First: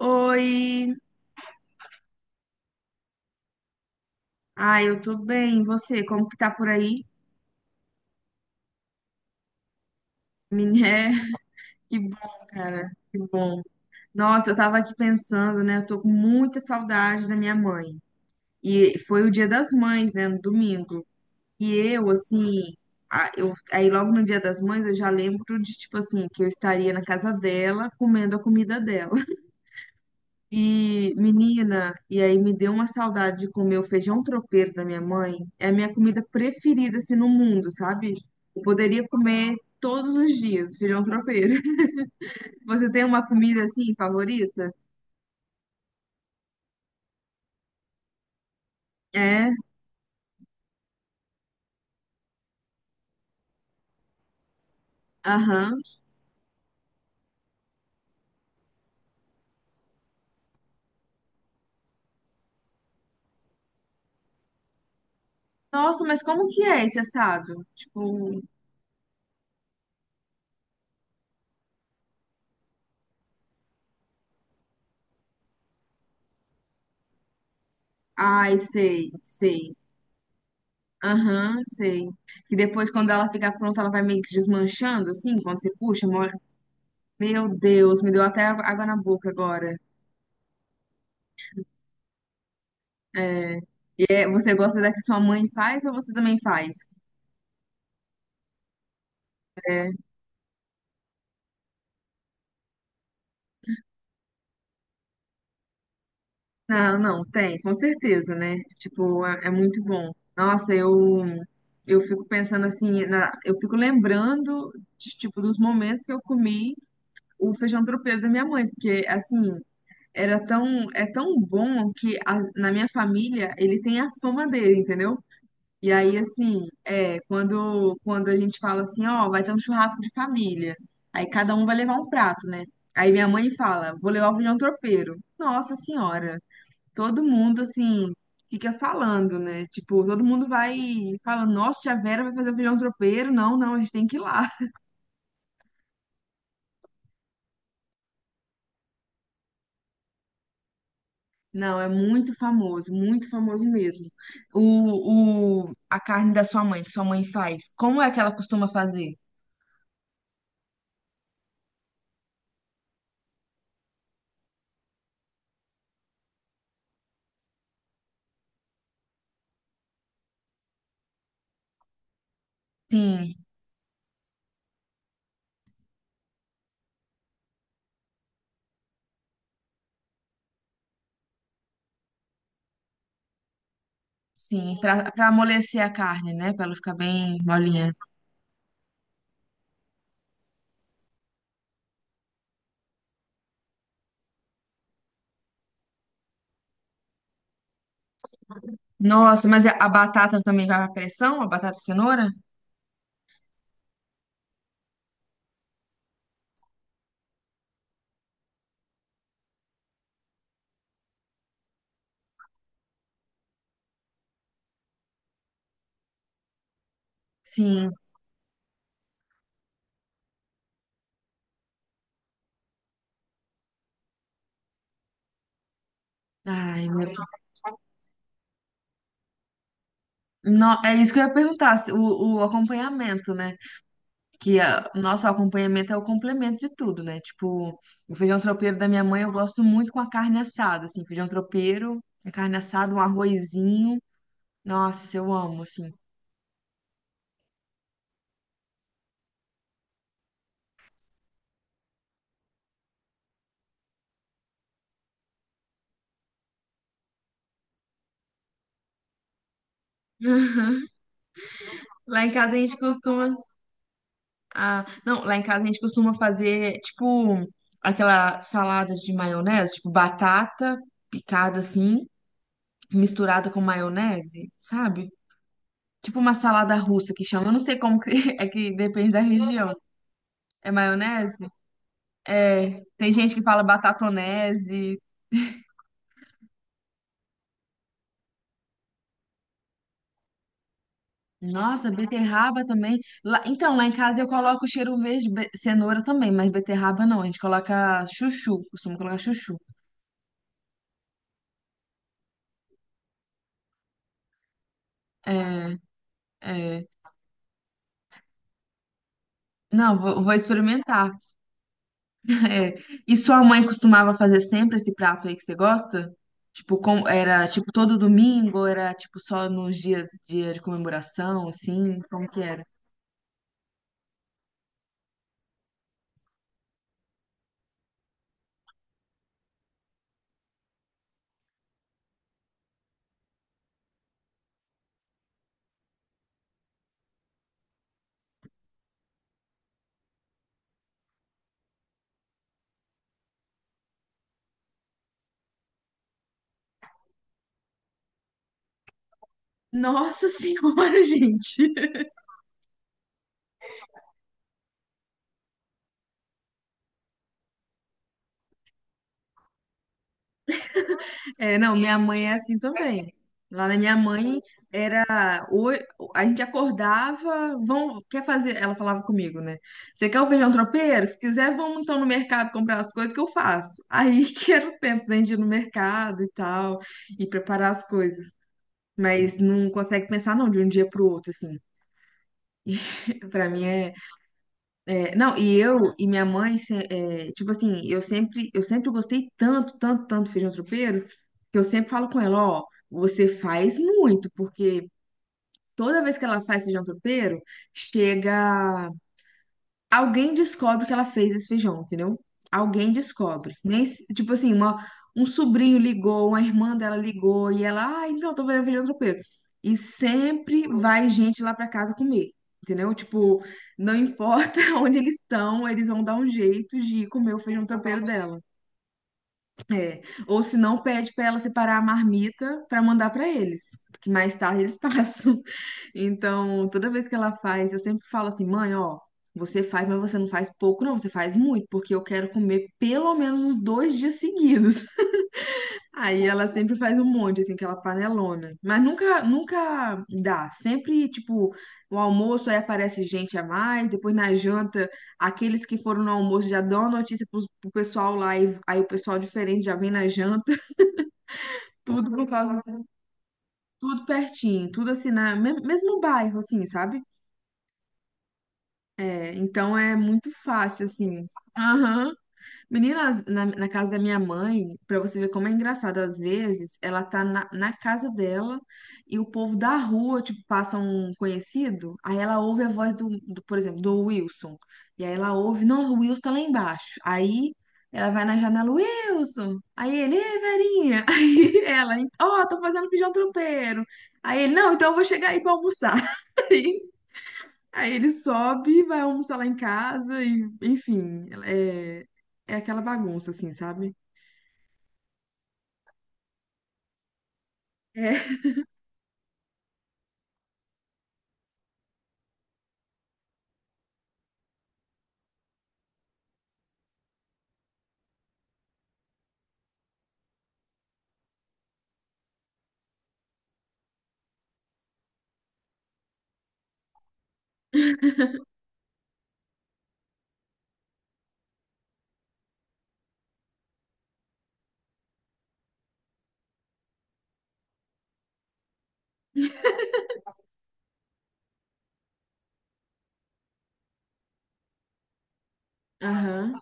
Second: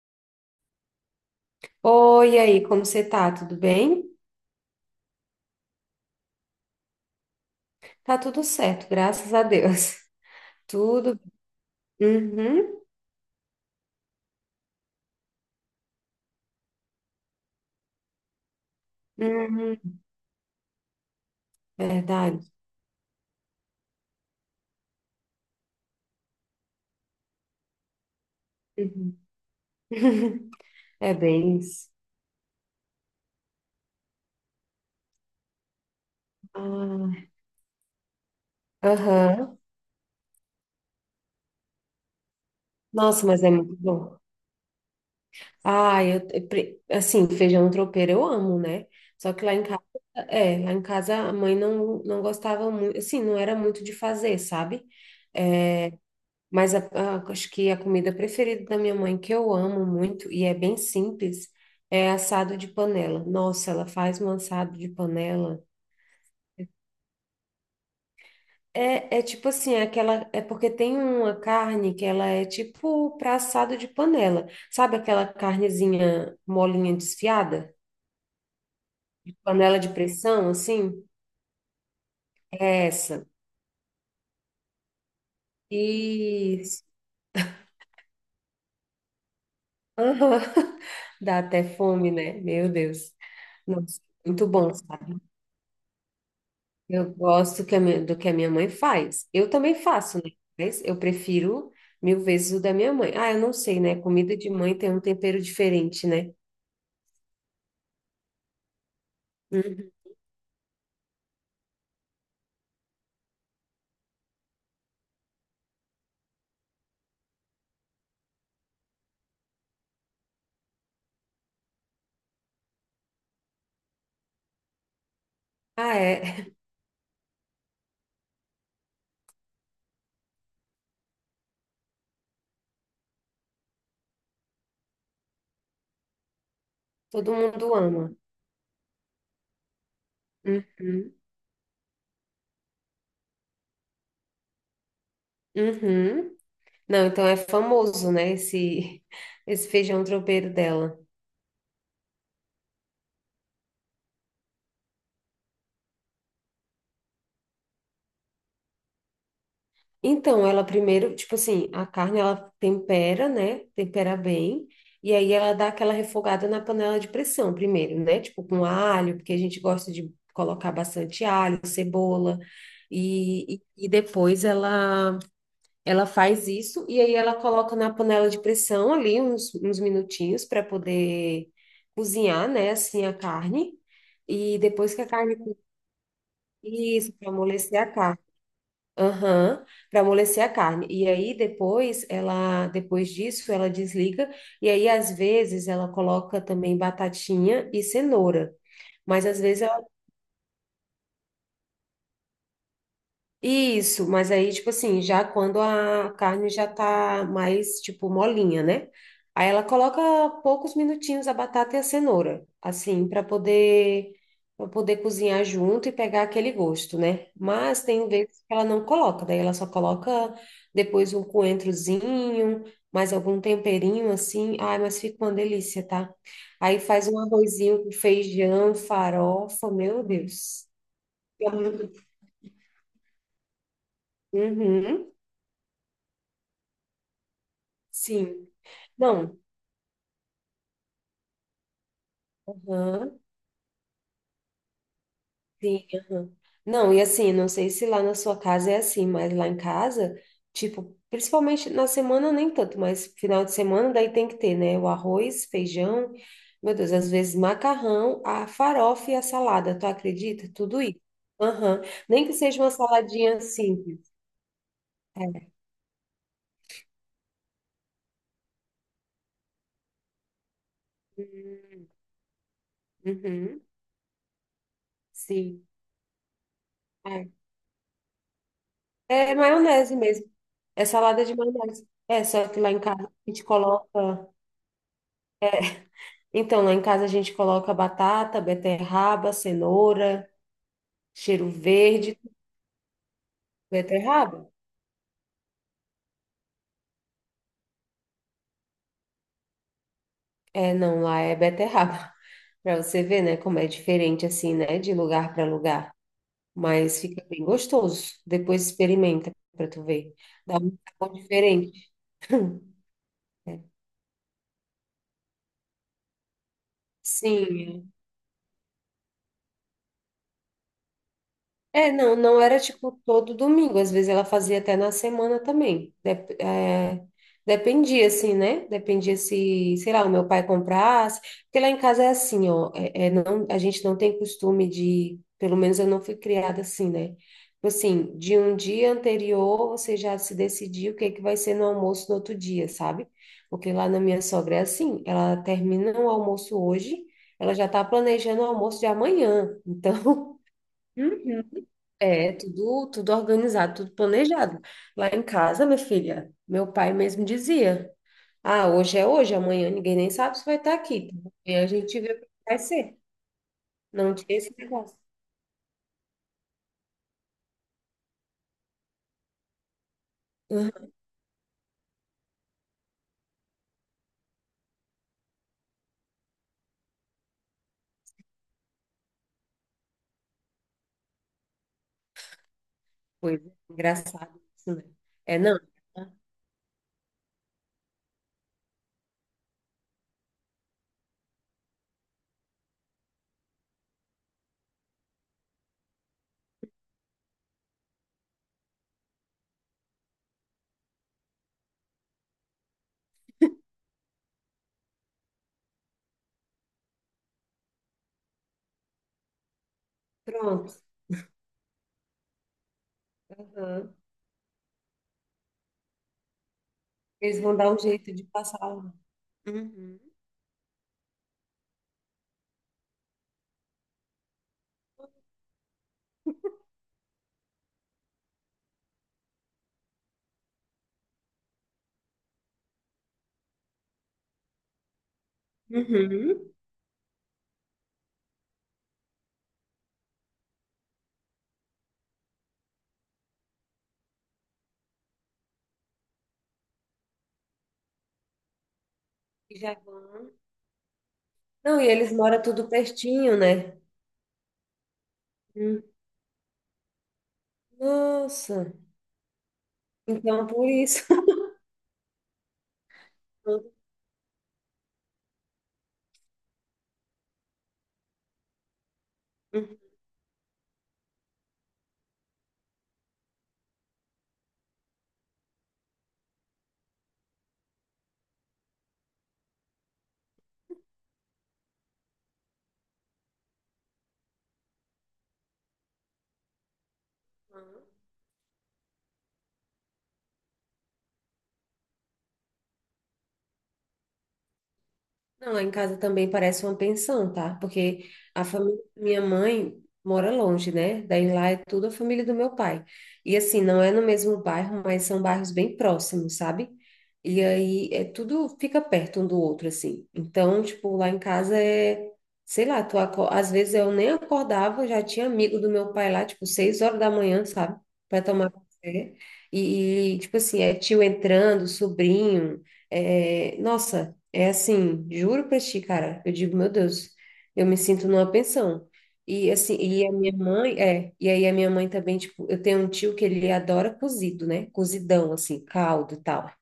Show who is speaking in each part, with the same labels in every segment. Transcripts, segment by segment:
Speaker 1: Oi,
Speaker 2: Oi, e aí, como você tá? Tudo bem?
Speaker 1: ai, eu tô bem. E você, como que tá por aí?
Speaker 2: Tá tudo certo, graças a Deus.
Speaker 1: Miné,
Speaker 2: Tudo.
Speaker 1: que bom,
Speaker 2: Uhum,
Speaker 1: cara, que bom. Nossa, eu tava aqui pensando, né? Eu tô com muita saudade da minha mãe. E foi o Dia das
Speaker 2: uhum,
Speaker 1: Mães, né, no domingo. E eu,
Speaker 2: verdade.
Speaker 1: assim, eu, aí logo no Dia das Mães eu já lembro de, tipo assim, que eu estaria na casa dela comendo a comida dela.
Speaker 2: Uhum. É
Speaker 1: E,
Speaker 2: bem isso.
Speaker 1: menina, e aí me deu uma saudade de comer o feijão tropeiro da minha mãe. É a minha comida preferida, assim,
Speaker 2: Ah,
Speaker 1: no mundo, sabe? Eu poderia comer
Speaker 2: Aham.
Speaker 1: todos os dias feijão tropeiro. Você tem uma
Speaker 2: Nossa, mas é
Speaker 1: comida,
Speaker 2: muito
Speaker 1: assim,
Speaker 2: bom.
Speaker 1: favorita?
Speaker 2: Ah, assim, feijão tropeiro eu amo, né? Só que
Speaker 1: É,
Speaker 2: lá em casa, a mãe não, não gostava muito, assim, não era muito de fazer, sabe?
Speaker 1: aham.
Speaker 2: É, Mas acho que a comida preferida da minha mãe, que eu amo muito e é bem simples, é assado de panela. Nossa, ela faz um assado de panela.
Speaker 1: Nossa, mas como que é esse assado? Tipo,
Speaker 2: É tipo assim, é porque tem uma carne que ela é tipo para assado de panela. Sabe aquela carnezinha molinha desfiada?
Speaker 1: ai, sei,
Speaker 2: De
Speaker 1: sei.
Speaker 2: panela de pressão, assim?
Speaker 1: Aham, sei. E
Speaker 2: É
Speaker 1: depois, quando
Speaker 2: essa.
Speaker 1: ela ficar pronta, ela vai meio que desmanchando, assim, quando você puxa, mole.
Speaker 2: Isso.
Speaker 1: Meu Deus, me deu até água na boca agora.
Speaker 2: Aham. Dá até fome, né? Meu Deus.
Speaker 1: É.
Speaker 2: Nossa,
Speaker 1: É,
Speaker 2: muito
Speaker 1: você
Speaker 2: bom,
Speaker 1: gosta da que sua
Speaker 2: sabe?
Speaker 1: mãe faz ou você também faz?
Speaker 2: Eu gosto que do que a minha mãe faz. Eu também faço, né? Mas eu prefiro mil vezes o da minha mãe. Ah, eu não sei, né? Comida de mãe tem um tempero diferente, né?
Speaker 1: Não, não, tem, com certeza, né? Tipo, é, é muito
Speaker 2: Uhum.
Speaker 1: bom. Nossa, eu fico pensando assim, eu fico lembrando de, tipo dos momentos que eu comi o feijão tropeiro da minha mãe, porque assim, era tão é tão bom na minha família ele tem a fama dele, entendeu? E
Speaker 2: Ah,
Speaker 1: aí,
Speaker 2: é.
Speaker 1: assim, é, quando a gente fala assim, ó, vai ter um churrasco de família. Aí cada um vai levar um prato, né? Aí minha mãe fala, vou levar o feijão tropeiro. Nossa senhora, todo
Speaker 2: Todo
Speaker 1: mundo,
Speaker 2: mundo
Speaker 1: assim,
Speaker 2: ama.
Speaker 1: fica falando, né? Tipo, todo mundo vai
Speaker 2: Uhum.
Speaker 1: falando, nossa, tia Vera vai fazer o feijão tropeiro. Não, não, a gente tem que ir lá.
Speaker 2: Uhum. Não, então é famoso, né? Esse, esse feijão tropeiro dela.
Speaker 1: Não, é muito famoso mesmo. O, a carne da sua mãe, que sua mãe faz, como é que ela costuma fazer?
Speaker 2: Então, ela primeiro, tipo assim, a carne ela tempera, né? Tempera bem. E aí ela dá aquela refogada na panela de pressão primeiro, né? Tipo com alho, porque a gente gosta de colocar bastante alho, cebola.
Speaker 1: Sim,
Speaker 2: E depois ela faz isso e aí ela coloca na panela de pressão ali uns minutinhos para poder cozinhar, né? Assim a carne. E
Speaker 1: sim,
Speaker 2: depois que a
Speaker 1: pra
Speaker 2: carne cozinha,
Speaker 1: amolecer a carne, né? Pra ela ficar
Speaker 2: isso, para
Speaker 1: bem
Speaker 2: amolecer a
Speaker 1: molinha.
Speaker 2: carne. Aham, para amolecer a carne. E aí depois disso, ela desliga e aí às vezes ela coloca também batatinha e cenoura, mas às
Speaker 1: Nossa,
Speaker 2: vezes
Speaker 1: mas a batata também vai pra pressão? A batata e cenoura?
Speaker 2: Isso, mas aí, tipo assim, já quando a carne já tá mais, tipo, molinha, né? Aí ela coloca poucos minutinhos a batata e a cenoura, assim, para poder cozinhar junto e pegar aquele gosto, né? Mas
Speaker 1: Sim.
Speaker 2: tem vezes que ela não coloca, daí ela só coloca depois um coentrozinho, mais algum temperinho assim. Ai, mas fica uma delícia, tá? Aí
Speaker 1: Ai, meu
Speaker 2: faz um
Speaker 1: Deus.
Speaker 2: arrozinho com feijão, farofa, meu Deus.
Speaker 1: É isso que eu ia perguntar, o acompanhamento, né? Que a,
Speaker 2: Uhum,
Speaker 1: nosso acompanhamento é o complemento de tudo, né? Tipo, o feijão
Speaker 2: sim.
Speaker 1: tropeiro da minha mãe eu
Speaker 2: Não,
Speaker 1: gosto muito com a carne assada, assim, feijão tropeiro, a carne assada, um
Speaker 2: aham,
Speaker 1: arrozinho. Nossa, eu amo,
Speaker 2: sim,
Speaker 1: assim.
Speaker 2: aham. Não, e assim, não sei se lá na sua casa é assim, mas lá em casa, tipo, principalmente na semana nem tanto, mas final de semana daí tem que ter, né? O arroz, feijão, meu Deus, às vezes macarrão, a farofa e a salada, tu acredita? Tudo isso. Aham.
Speaker 1: Lá
Speaker 2: Nem
Speaker 1: em
Speaker 2: que
Speaker 1: casa a
Speaker 2: seja uma
Speaker 1: gente costuma
Speaker 2: saladinha simples.
Speaker 1: ah, não, lá em
Speaker 2: É.
Speaker 1: casa a gente costuma fazer, tipo, aquela salada de maionese, tipo, batata picada assim, misturada
Speaker 2: Uhum,
Speaker 1: com maionese, sabe?
Speaker 2: sim.
Speaker 1: Tipo uma salada russa que
Speaker 2: É.
Speaker 1: chama, eu não sei como que é que depende da
Speaker 2: É
Speaker 1: região.
Speaker 2: maionese mesmo.
Speaker 1: É
Speaker 2: É salada de
Speaker 1: maionese?
Speaker 2: maionese. É, só que lá
Speaker 1: É,
Speaker 2: em casa
Speaker 1: tem
Speaker 2: a
Speaker 1: gente que
Speaker 2: gente
Speaker 1: fala
Speaker 2: coloca.
Speaker 1: batatonese.
Speaker 2: Então, lá em casa a gente coloca batata, beterraba, cenoura, cheiro
Speaker 1: Nossa,
Speaker 2: verde.
Speaker 1: beterraba também. Lá- então, lá em casa eu
Speaker 2: Beterraba?
Speaker 1: coloco cheiro verde, be- cenoura também, mas beterraba não, a gente coloca chuchu, costuma colocar chuchu.
Speaker 2: É, não, lá é beterraba. Para você ver, né, como é diferente assim, né, de lugar para
Speaker 1: É,
Speaker 2: lugar.
Speaker 1: é.
Speaker 2: Mas fica bem gostoso. Depois experimenta para tu
Speaker 1: Não,
Speaker 2: ver.
Speaker 1: vou, vou
Speaker 2: Dá um
Speaker 1: experimentar.
Speaker 2: sabor diferente.
Speaker 1: É. E sua
Speaker 2: É.
Speaker 1: mãe costumava fazer sempre esse prato aí que você gosta? Tipo, com, era tipo
Speaker 2: Sim,
Speaker 1: todo domingo, ou era tipo só nos dias dia de comemoração,
Speaker 2: é,
Speaker 1: assim,
Speaker 2: não,
Speaker 1: como que
Speaker 2: não era
Speaker 1: era?
Speaker 2: tipo todo domingo, às vezes ela fazia até na semana também. Dependia, assim, né? Dependia se, sei lá, o meu pai comprasse. Porque lá em casa é assim, ó, não, a gente não tem costume de, pelo menos eu não fui criada assim, né? Tipo assim, de um dia anterior você já se decidiu o que é que vai ser no almoço no outro dia, sabe? Porque lá na minha sogra é assim, ela termina o almoço hoje, ela já tá planejando o almoço de amanhã,
Speaker 1: Nossa
Speaker 2: então.
Speaker 1: Senhora,
Speaker 2: Uhum.
Speaker 1: gente.
Speaker 2: É, tudo, tudo organizado, tudo planejado. Lá em casa, minha filha, meu pai mesmo dizia: Ah, hoje é hoje, amanhã ninguém nem sabe se vai estar aqui.
Speaker 1: É,
Speaker 2: Amanhã a
Speaker 1: não, minha
Speaker 2: gente vê o
Speaker 1: mãe
Speaker 2: que
Speaker 1: é assim
Speaker 2: vai ser.
Speaker 1: também. Lá na minha
Speaker 2: Não tinha
Speaker 1: mãe
Speaker 2: esse negócio.
Speaker 1: era a gente acordava, vão, quer fazer, ela falava comigo, né? Você quer o feijão
Speaker 2: Uhum.
Speaker 1: tropeiro? Se quiser, vamos então no mercado comprar as coisas que eu faço. Aí que era o tempo da gente ir no mercado e tal, e preparar as coisas. Mas não consegue pensar não de um dia pro outro assim. Pra
Speaker 2: Coisa
Speaker 1: mim é,
Speaker 2: engraçado isso, né?
Speaker 1: não,
Speaker 2: É,
Speaker 1: e
Speaker 2: não.
Speaker 1: eu e
Speaker 2: Tá.
Speaker 1: minha mãe é, tipo assim, eu sempre gostei tanto, tanto, tanto do feijão tropeiro, que eu sempre falo com ela, ó, você faz muito, porque toda vez que ela faz feijão tropeiro, chega alguém descobre que ela fez esse feijão, entendeu? Alguém descobre. Nem, tipo assim, uma, um sobrinho ligou, uma irmã dela ligou e ela, ah, então, tô fazendo feijão tropeiro. E sempre
Speaker 2: Pronto.
Speaker 1: vai gente lá pra casa comer, entendeu? Tipo, não
Speaker 2: Uhum.
Speaker 1: importa onde eles estão, eles vão dar um jeito de comer o
Speaker 2: Eles vão
Speaker 1: feijão
Speaker 2: dar um
Speaker 1: tropeiro
Speaker 2: jeito de
Speaker 1: dela.
Speaker 2: passar lá. Uhum.
Speaker 1: É, ou se não, pede para ela separar a marmita para mandar para eles, porque mais tarde eles passam. Então, toda vez que ela faz, eu sempre falo assim: mãe, ó, você faz, mas você não faz pouco, não, você faz muito, porque eu quero comer pelo menos uns dois dias seguidos. Aí ela
Speaker 2: Uhum.
Speaker 1: sempre faz um monte, assim, aquela panelona. Mas nunca, nunca dá. Sempre, tipo, o almoço aí aparece gente a mais, depois na janta, aqueles que foram no almoço já dão a notícia pro pessoal lá, e aí o pessoal
Speaker 2: E
Speaker 1: diferente
Speaker 2: já
Speaker 1: já vem na
Speaker 2: vão.
Speaker 1: janta,
Speaker 2: Não, e
Speaker 1: tudo
Speaker 2: eles
Speaker 1: por
Speaker 2: moram
Speaker 1: causa,
Speaker 2: tudo pertinho, né?
Speaker 1: tudo pertinho, tudo assim, na,
Speaker 2: Hum.
Speaker 1: mesmo bairro, assim, sabe?
Speaker 2: Nossa.
Speaker 1: É, então é muito
Speaker 2: Então, por
Speaker 1: fácil,
Speaker 2: isso.
Speaker 1: assim. Aham. Menina, na, na casa da minha mãe, pra você ver como é engraçado, às vezes ela tá na, na casa dela e o povo da rua, tipo, passa um conhecido, aí ela ouve a voz do, do, por exemplo, do Wilson. E aí ela ouve, não, o Wilson tá lá embaixo. Aí ela vai na janela, Wilson! Aí ele, ei, Verinha! Aí ela, ó, tô fazendo feijão tropeiro. Aí ele, não, então eu vou chegar aí pra almoçar. Aí ele sobe, vai almoçar lá em casa e, enfim, é, é aquela bagunça, assim, sabe?
Speaker 2: Não, lá em casa também parece uma pensão, tá? Porque
Speaker 1: É.
Speaker 2: a família da minha mãe mora longe, né? Daí lá é tudo a família do meu pai. E assim, não é no mesmo bairro, mas são bairros bem próximos, sabe? E aí é tudo fica perto um do outro, assim. Então, tipo, lá em casa é, sei lá, às vezes eu nem acordava, já tinha amigo do meu pai lá, tipo, 6 horas da manhã, sabe? Pra tomar café. Tipo assim, é tio entrando, sobrinho. É, nossa. É assim, juro pra ti, cara. Eu digo, meu Deus, eu me sinto numa pensão. E assim, e aí a minha mãe também, tipo, eu tenho um tio que ele adora cozido, né? Cozidão, assim, caldo e tal.
Speaker 1: Aham.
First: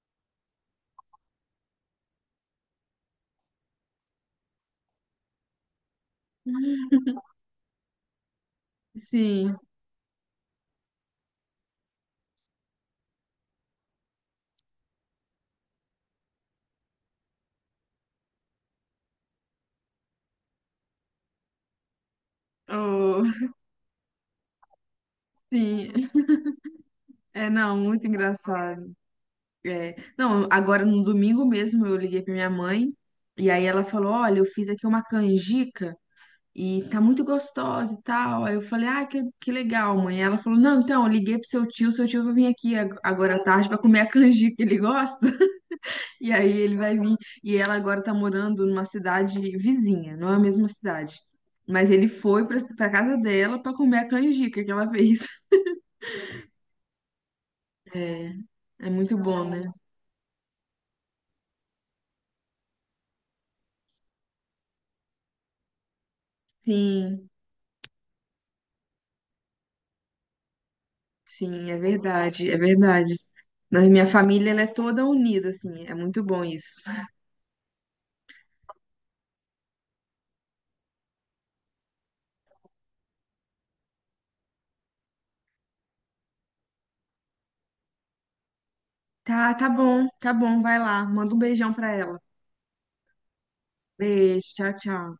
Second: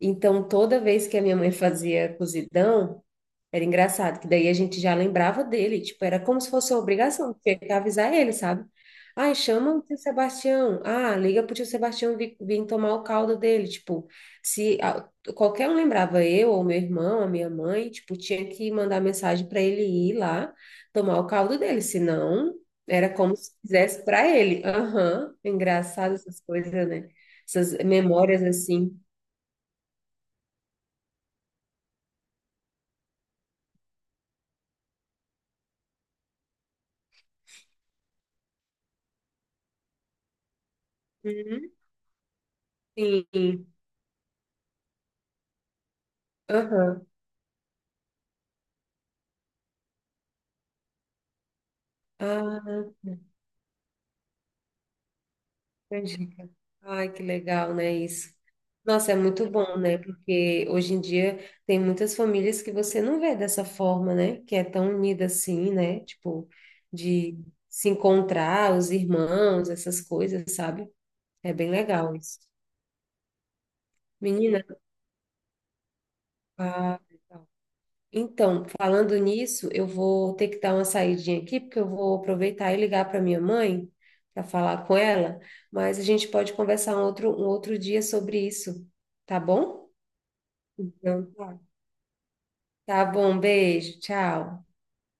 Speaker 2: Então, toda vez que a minha mãe fazia cozidão, era engraçado, que daí a gente já lembrava dele, tipo, era como se fosse uma obrigação, tinha que avisar ele, sabe? Ai,
Speaker 1: Sim,
Speaker 2: chama o tio Sebastião. Ah, liga pro tio Sebastião vir, tomar o caldo dele. Tipo, se a- qualquer um lembrava eu, ou meu irmão, a minha mãe, tipo, tinha que mandar mensagem para ele ir lá tomar o caldo dele, senão era como
Speaker 1: oh,
Speaker 2: se fizesse para ele. Aham,
Speaker 1: sim,
Speaker 2: engraçado essas coisas, né?
Speaker 1: é
Speaker 2: Essas
Speaker 1: não, muito
Speaker 2: memórias
Speaker 1: engraçado.
Speaker 2: assim.
Speaker 1: É, não, agora no domingo mesmo eu liguei pra minha mãe e aí ela falou: Olha, eu fiz aqui uma canjica e tá muito gostosa e tal. Aí eu falei: Ah, que legal, mãe. Ela falou: Não, então, eu liguei pro
Speaker 2: Uhum.
Speaker 1: seu tio vai vir aqui agora à
Speaker 2: Sim,
Speaker 1: tarde pra comer a canjica, ele gosta. E aí ele vai
Speaker 2: aham.
Speaker 1: vir. E ela agora tá morando numa cidade vizinha, não é a mesma cidade. Mas ele foi pra,
Speaker 2: Ah,
Speaker 1: pra casa dela pra comer a canjica que ela fez.
Speaker 2: canjica. Ai, que legal, né,
Speaker 1: É,
Speaker 2: isso.
Speaker 1: é
Speaker 2: Nossa,
Speaker 1: muito
Speaker 2: é
Speaker 1: bom,
Speaker 2: muito
Speaker 1: né?
Speaker 2: bom, né? Porque hoje em dia tem muitas famílias que você não vê dessa forma, né? Que é tão unida assim, né? Tipo,
Speaker 1: Sim,
Speaker 2: de se encontrar, os irmãos, essas coisas, sabe? É bem
Speaker 1: sim, é
Speaker 2: legal isso.
Speaker 1: verdade, é verdade. Na minha família, ela
Speaker 2: Menina,
Speaker 1: é toda unida, assim. É muito bom isso.
Speaker 2: ah, legal. Então, falando nisso, eu vou ter que dar uma saidinha aqui, porque eu vou aproveitar e ligar para minha mãe para falar com ela, mas a gente pode conversar um outro, dia sobre isso, tá
Speaker 1: Tá,
Speaker 2: bom?
Speaker 1: tá bom, vai lá.
Speaker 2: Então,
Speaker 1: Manda um
Speaker 2: tá.
Speaker 1: beijão pra ela.
Speaker 2: Tá bom, beijo,
Speaker 1: Beijo,
Speaker 2: tchau.
Speaker 1: tchau, tchau.